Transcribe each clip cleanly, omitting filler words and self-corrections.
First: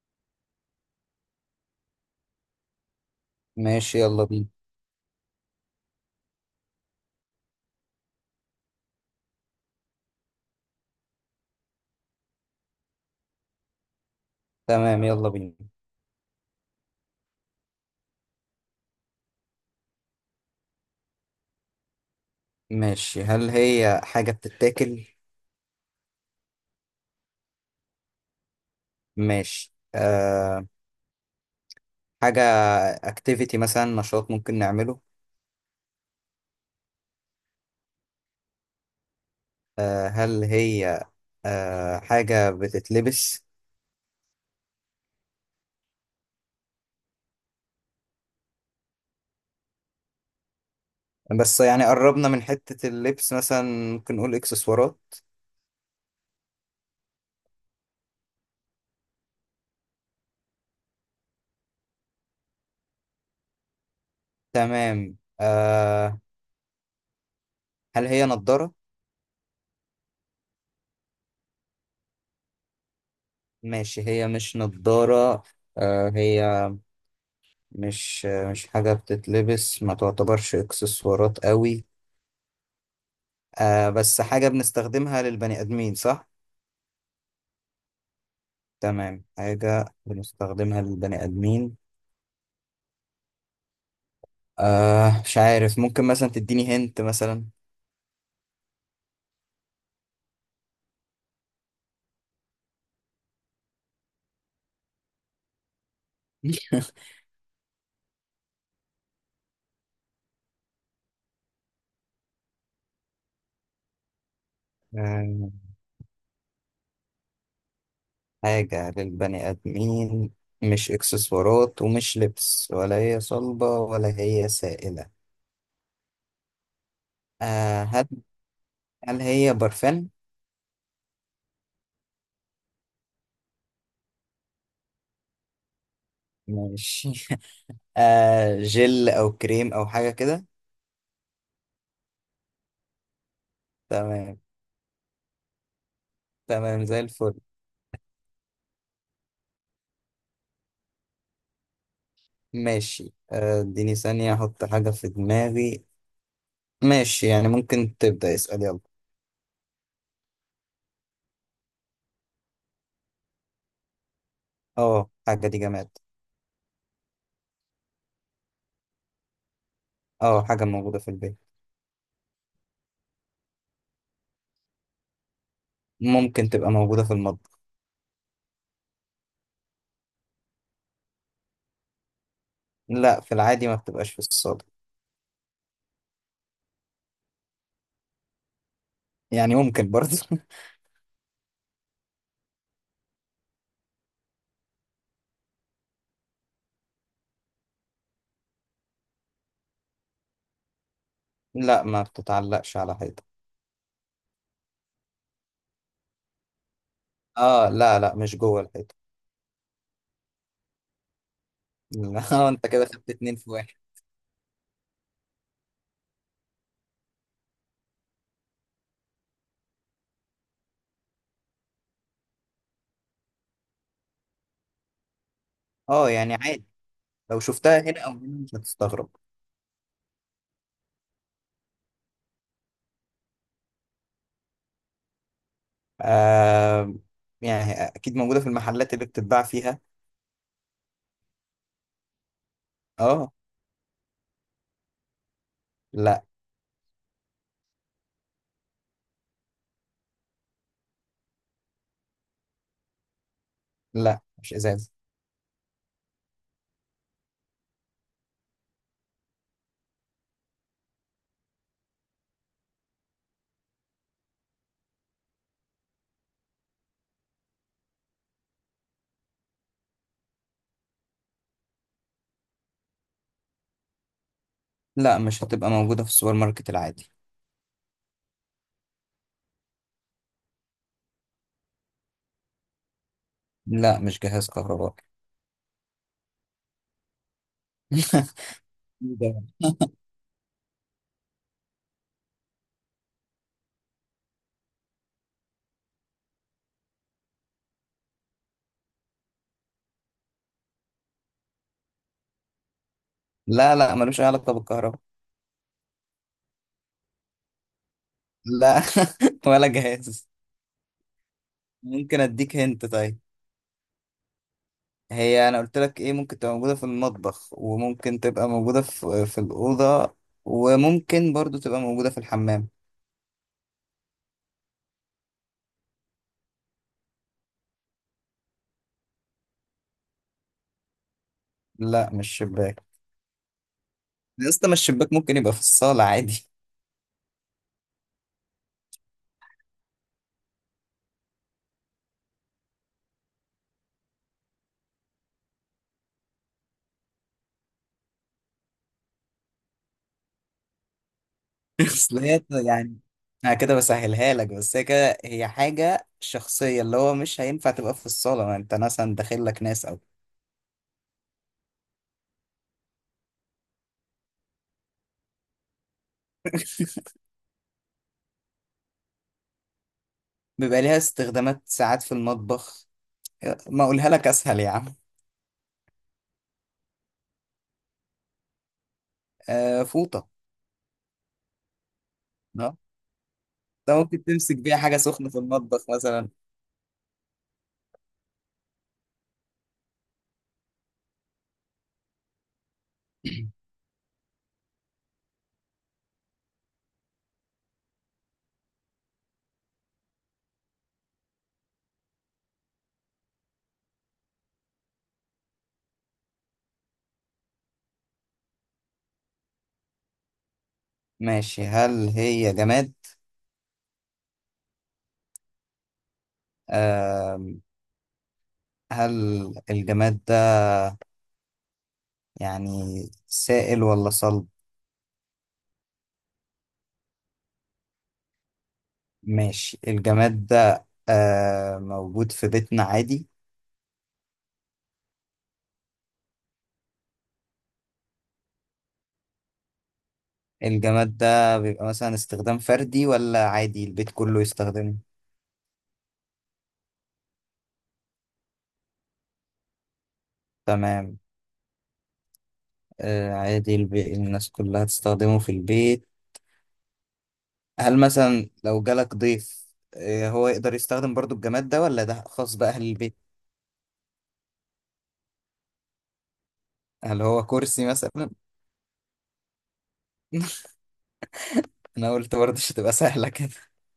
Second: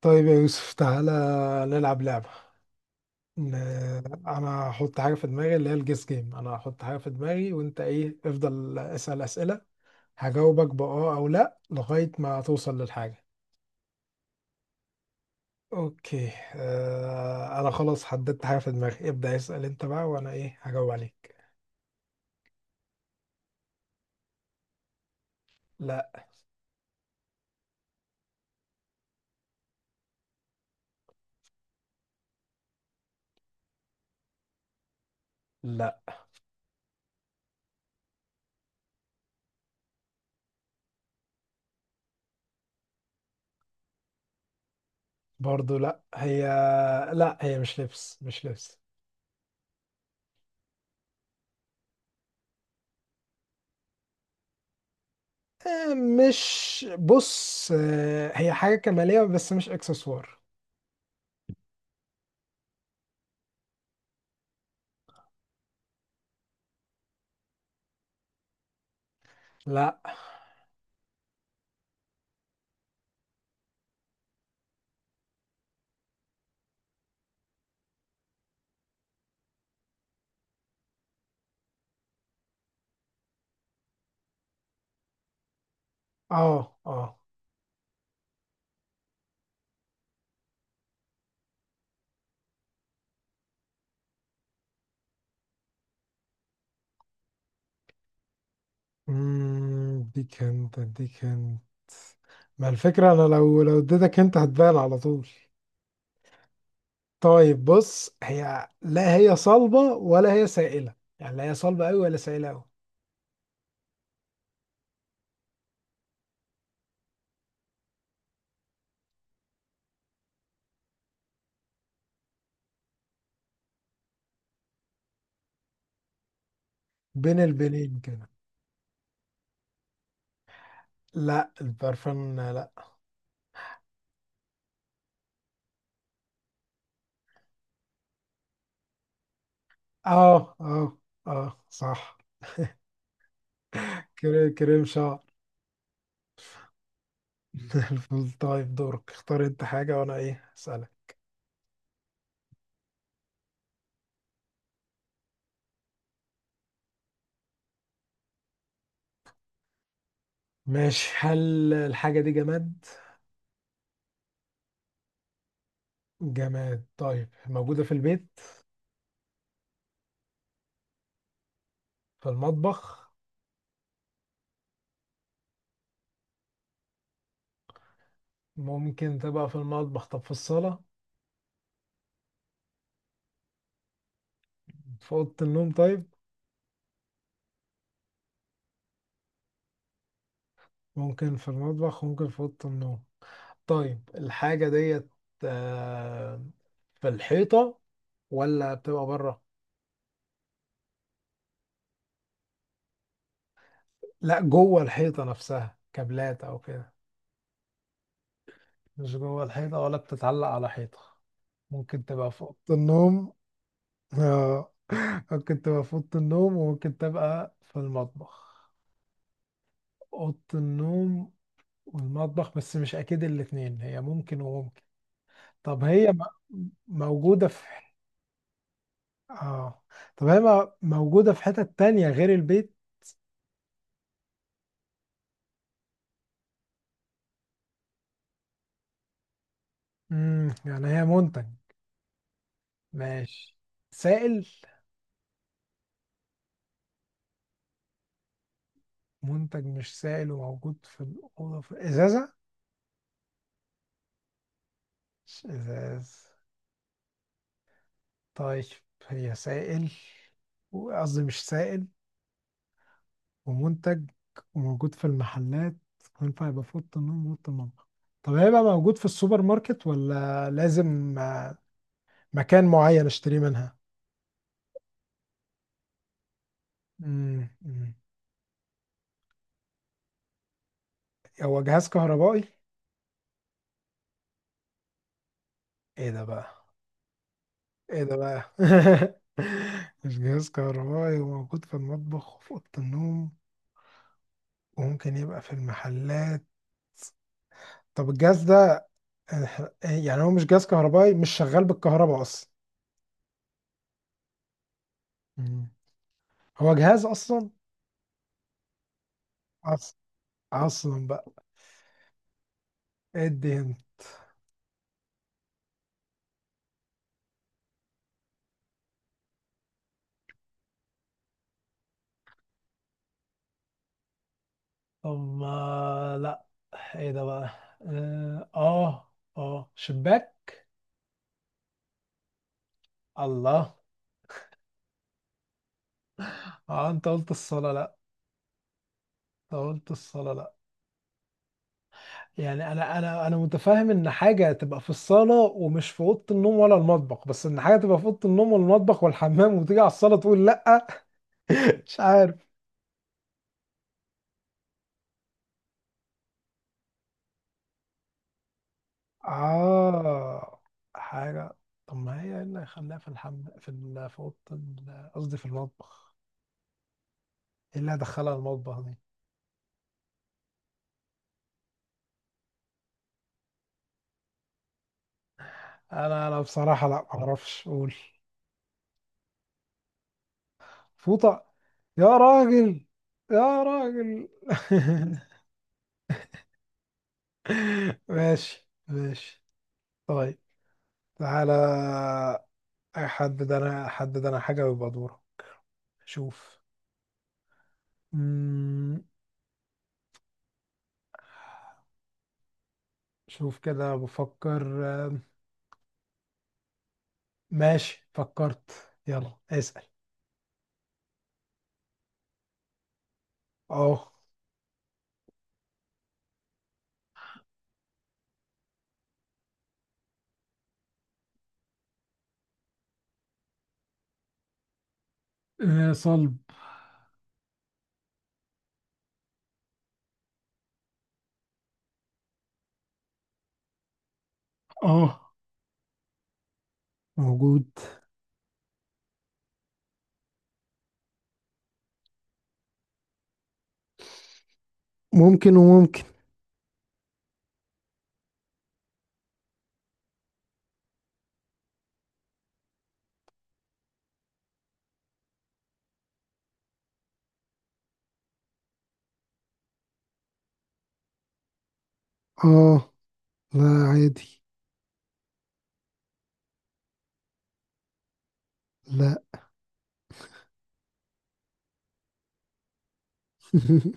طيب يا يوسف، تعالى نلعب لعبة. ن- ماشي، يلا بينا. أنا هحط حاجة في دماغي اللي هي الجيس جيم. أنا هحط حاجة في دماغي وأنت إيه افضل اسأل أسئلة، هجاوبك بأه أو لأ لغاية ما توصل للحاجة. تمام، يلا بينا. أوكي. أنا خلاص حددت حاجة في دماغي، ابدأ اسأل أنت بقى وأنا إيه هجاوب عليك. ماشي، هل هي حاجة بتتاكل؟ لأ. ماشي. أه، حاجة اكتيفيتي مثلا، نشاط ممكن نعمله؟ لأ، أه، هل هي أه حاجة بتتلبس؟ برضو لأ. هي لأ، هي مش لبس مش لبس. بس يعني قربنا من حتة اللبس مثلا، ممكن نقول اكسسوارات. آه مش بص، آه هي حاجة كمالية بس مش إكسسوار. تمام. أه، هل هي نضارة؟ لأ. ماشي، هي مش نضارة. أه، هي مش حاجة بتتلبس، ما تعتبرش اكسسوارات قوي. آه بس حاجة بنستخدمها للبني آدمين، صح؟ اه اه. تمام، حاجة بنستخدمها للبني آدمين. آه، مش عارف، ممكن مثلا تديني هنت مثلا. اديك انت، ما الفكرة انا لو اديتك انت هتبان على طول. طيب بص، هي لا هي صلبة ولا هي سائلة، يعني لا هي صلبة أوي ولا سائلة أوي. آه، حاجة للبني آدمين، مش إكسسوارات ومش لبس، ولا هي صلبة ولا هي سائلة. بين آه، البنين هل كده. هل هي برفان؟ لا البرفان لا. ماشي. آه، جل أو كريم أو حاجة كده. اه اه. اه صح. تمام. كريم شعر. تمام، زي الفل. الفل. طيب دورك، اختار انت حاجة وانا ايه اسألك. ماشي. اديني ثانية أحط حاجة في دماغي. ماشي، يعني ممكن تبدأ اسأل، يلا. ماشي، هل الحاجة دي جماد؟ اه، حاجة دي جماد. جماد طيب، موجودة في البيت؟ اه، حاجة موجودة في البيت. في المطبخ؟ ممكن تبقى موجودة في المطبخ. ممكن تبقى في المطبخ، طب في الصالة؟ لا، في العادي ما بتبقاش في الصالة. في أوضة النوم طيب؟ يعني ممكن برضه. ممكن في المطبخ، ممكن في أوضة النوم. طيب الحاجة ديت، آه، في الحيطة ولا بتبقى بره؟ لا، ما بتتعلقش على حيطة. لا جوه الحيطة نفسها، كابلات أو كده؟ اه، لا لا، مش جوه الحيطة. مش جوه الحيطة ولا بتتعلق على حيطة. ممكن لا. تبقى في أوضة انت كده خدت النوم. اتنين في واحد. آه، ممكن تبقى في أوضة النوم وممكن تبقى في المطبخ. أوضة النوم والمطبخ، بس مش أكيد الاتنين، هي ممكن وممكن. طب اه، هي يعني عادي، لو موجودة في شفتها هنا او هنا مش هتستغرب. اه، طب هي موجودة في حتة تانية غير البيت؟ آه، يعني اكيد موجودة في المحلات اللي بتتباع فيها. يعني هي منتج. اه. ماشي. سائل؟ لا منتج مش سائل وموجود في الأوضة في إزازة؟ لا، مش ازاز. مش إزاز؟ طيب، هي سائل، قصدي مش سائل، ومنتج، وموجود في المحلات، وينفع يبقى في أوضة النوم وأوضة المطبخ. طب هيبقى موجود في السوبر ماركت ولا لازم مكان معين اشتريه منها؟ لا، مش هتبقى موجودة في السوبر ماركت العادي. مم. مم. هو جهاز كهربائي؟ لا، مش جهاز كهربائي. ايه ده بقى؟ ايه ده بقى؟ ده. مش جهاز كهربائي، وموجود في المطبخ وفي اوضه النوم، وممكن يبقى في المحلات. طب الجهاز ده، يعني هو مش جهاز كهربائي، مش شغال بالكهرباء اصلا؟ لا لا، ملوش أي علاقة بالكهرباء. مم. هو جهاز اصلا؟ لا. ولا اصلا، جهاز. اصلا بقى. ممكن أديك هنت طيب. ادي هنا. هي أنا قلت لك إيه، ممكن تبقى موجودة في المطبخ وممكن تبقى موجودة في الأوضة، وممكن برضو تبقى موجودة في الحمام. طب لا. ايه ده بقى؟ اه اه. آه، شباك؟ لا، مش شباك. الله. يا اسطى، ما الشباك ممكن يبقى في الصالة عادي. اه انت قلت الصلاة لا، انت قلت الصلاة لا. يعني انا متفاهم ان حاجه تبقى في الصاله ومش في اوضه النوم ولا المطبخ، بس ان حاجه تبقى في اوضه النوم والمطبخ والحمام وتيجي على الصاله تقول لا. مش أصل عارف. هي يعني. أنا كده بسهلها لك، بس هي كده هي حاجة شخصية، اللي هو مش هينفع تبقى في الصالة، ما أنت مثلا داخل لك ناس أو. اه حاجه. طب ما هي ايه اللي هيخليها في في في اوضه قصدي في المطبخ، ايه اللي هدخلها المطبخ دي؟ بيبقى ليها استخدامات ساعات في المطبخ. ما أقولها لك أسهل يا عم. انا بصراحه لا، ما اعرفش اقول. آه، فوطة. فوطه؟ يا اه. راجل، يا ده ممكن راجل. تمسك بيها حاجة سخنة في المطبخ مثلا. ماشي ماشي. طيب تعالى، حدد. انا حدد انا حاجة ويبقى دورة. شوف. مم. شوف كده بفكر. آه، ماشي فكرت، يلا اسأل. ماشي، هل هي جماد؟ اه. آه، هل الجماد ده يعني سائل ولا صلب؟ آه صلب. ماشي، الجماد ده آه موجود في بيتنا عادي. اه موجود. الجماد ده بيبقى مثلا استخدام فردي، ولا عادي البيت كله يستخدمه؟ ممكن وممكن. تمام. آه، عادي البي الناس كلها تستخدمه في البيت. هل مثلا لو جالك ضيف، هو يقدر يستخدم برضو الجماد ده، ولا ده خاص بأهل اه. البيت؟ لا عادي. هل هو كرسي مثلا؟ لا. انا قلت برضه مش هتبقى سهله كده.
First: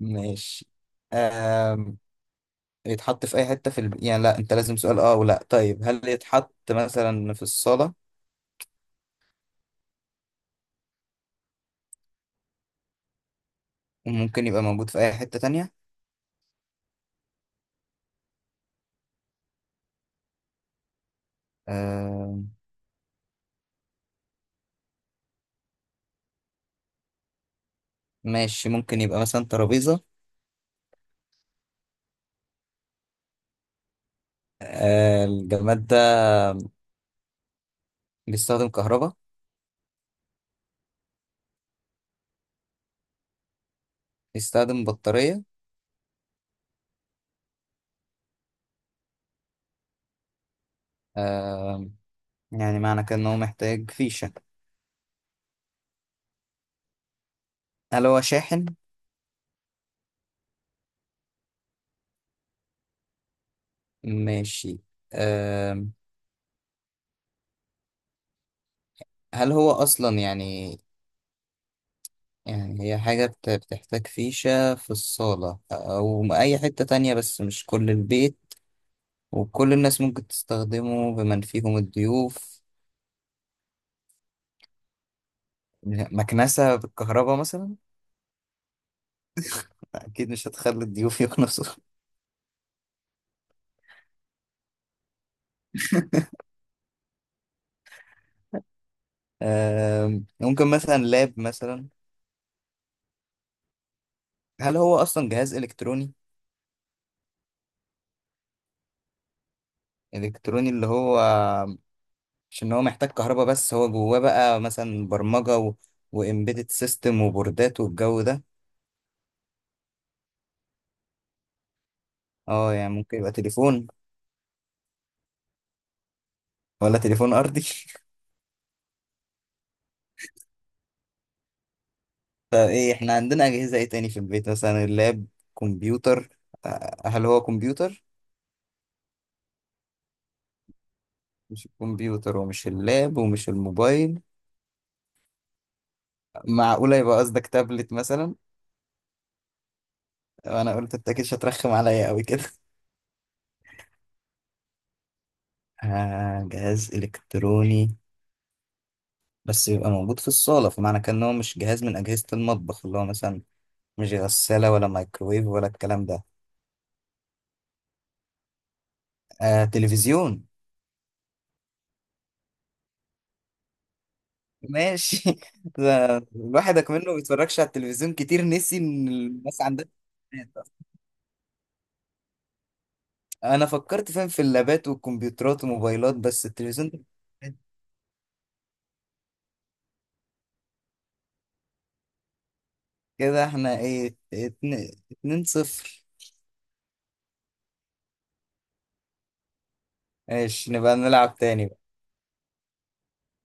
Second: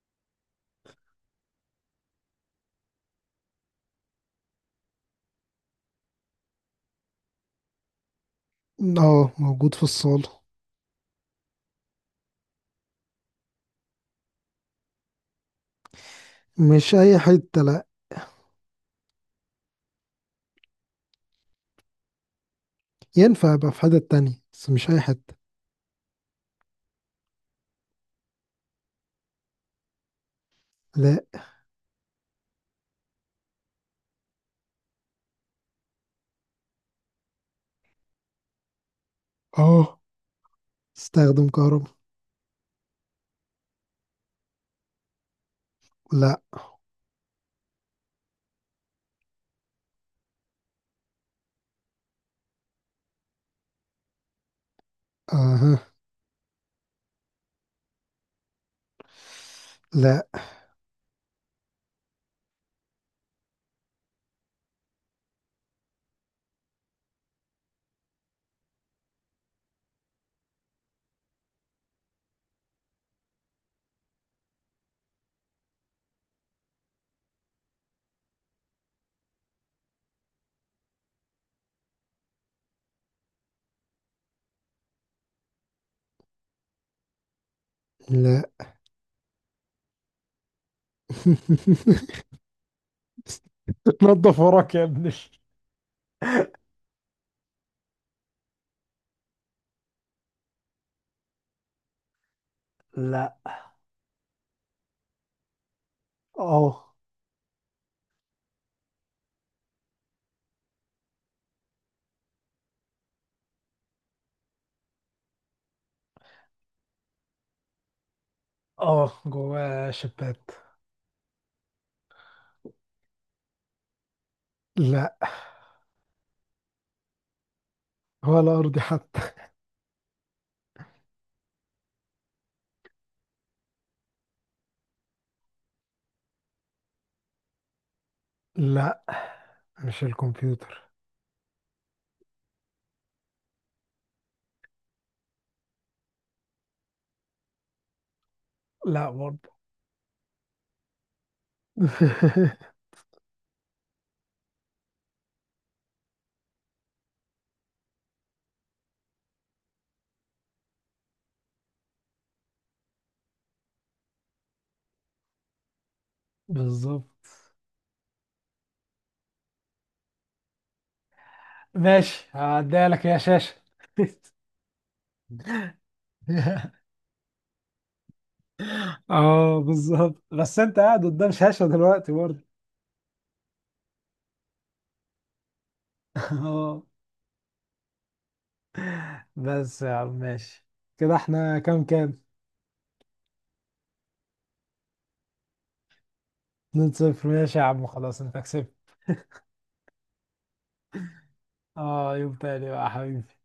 ماشي. أم... يتحط في اي حته في الب يعني لا انت لازم سؤال اه ولا، طيب هل يتحط مثلا في الصاله، اه، موجود في الصالة. وممكن يبقى موجود في اي حته تانية؟ مش أي حتة لا، أم... ينفع يبقى في حتة تانية بس مش أي حتة. ماشي، ممكن يبقى مثلا ترابيزه؟ لا. أه، الجماد ده بيستخدم كهرباء؟ اه استخدم كهرباء. بيستخدم بطاريه؟ لا. أم... يعني معنى كده ان هو محتاج فيشه. اها. هل هو شاحن؟ لا. ماشي. أم... هل هو اصلا يعني، يعني هي حاجة بتحتاج فيشة في الصالة أو أي حتة تانية، بس مش كل البيت، وكل الناس ممكن تستخدمه بمن فيهم الضيوف. مكنسة بالكهرباء مثلا؟ لا. أكيد مش هتخلي الضيوف يكنسوا. تنظف وراك يا ابني. ممكن مثلا لاب مثلا؟ لا. هل هو أصلا جهاز إلكتروني؟ اه إلكتروني اللي هو مش إن هو محتاج كهرباء، بس هو جواه بقى مثلا برمجة وإمبيدد سيستم وبوردات والجو ده. اه، جواه شبات. اه، يعني ممكن يبقى تليفون؟ لا. ولا تليفون أرضي؟ ولا ارضي حتى. طب ايه، احنا عندنا اجهزه ايه تاني في البيت؟ مثلا اللاب، كمبيوتر. هل هو كمبيوتر؟ لا مش الكمبيوتر. مش الكمبيوتر ومش اللاب ومش الموبايل، معقوله يبقى قصدك تابلت مثلا؟ لا برضه. انا قلت انت اكيد مش هترخم عليا قوي كده. آه، جهاز الكتروني، بس يبقى موجود في الصاله، فمعنى كان إن هو مش جهاز من اجهزه المطبخ، اللي هو مثلا مش غساله ولا مايكرويف ولا الكلام ده. بالظبط. آه، تلفزيون. ماشي، هعديها لك يا شاشة. ماشي. ده الواحد منه ما بيتفرجش على التلفزيون كتير، نسي ان اه الناس عندها. بالظبط، بس انت قاعد قدام شاشة دلوقتي برضه. انا فكرت فاهم في اللابات والكمبيوترات والموبايلات، بس اه التلفزيون ده. بس يا عم ماشي، كده احنا كام كام؟ كده احنا ايه، اتنين, 2-0. 2 صفر، ماشي يا عم، خلاص انت كسبت. ماشي، نبقى نلعب تاني. اه يوم تاني بقى يا حبيبي.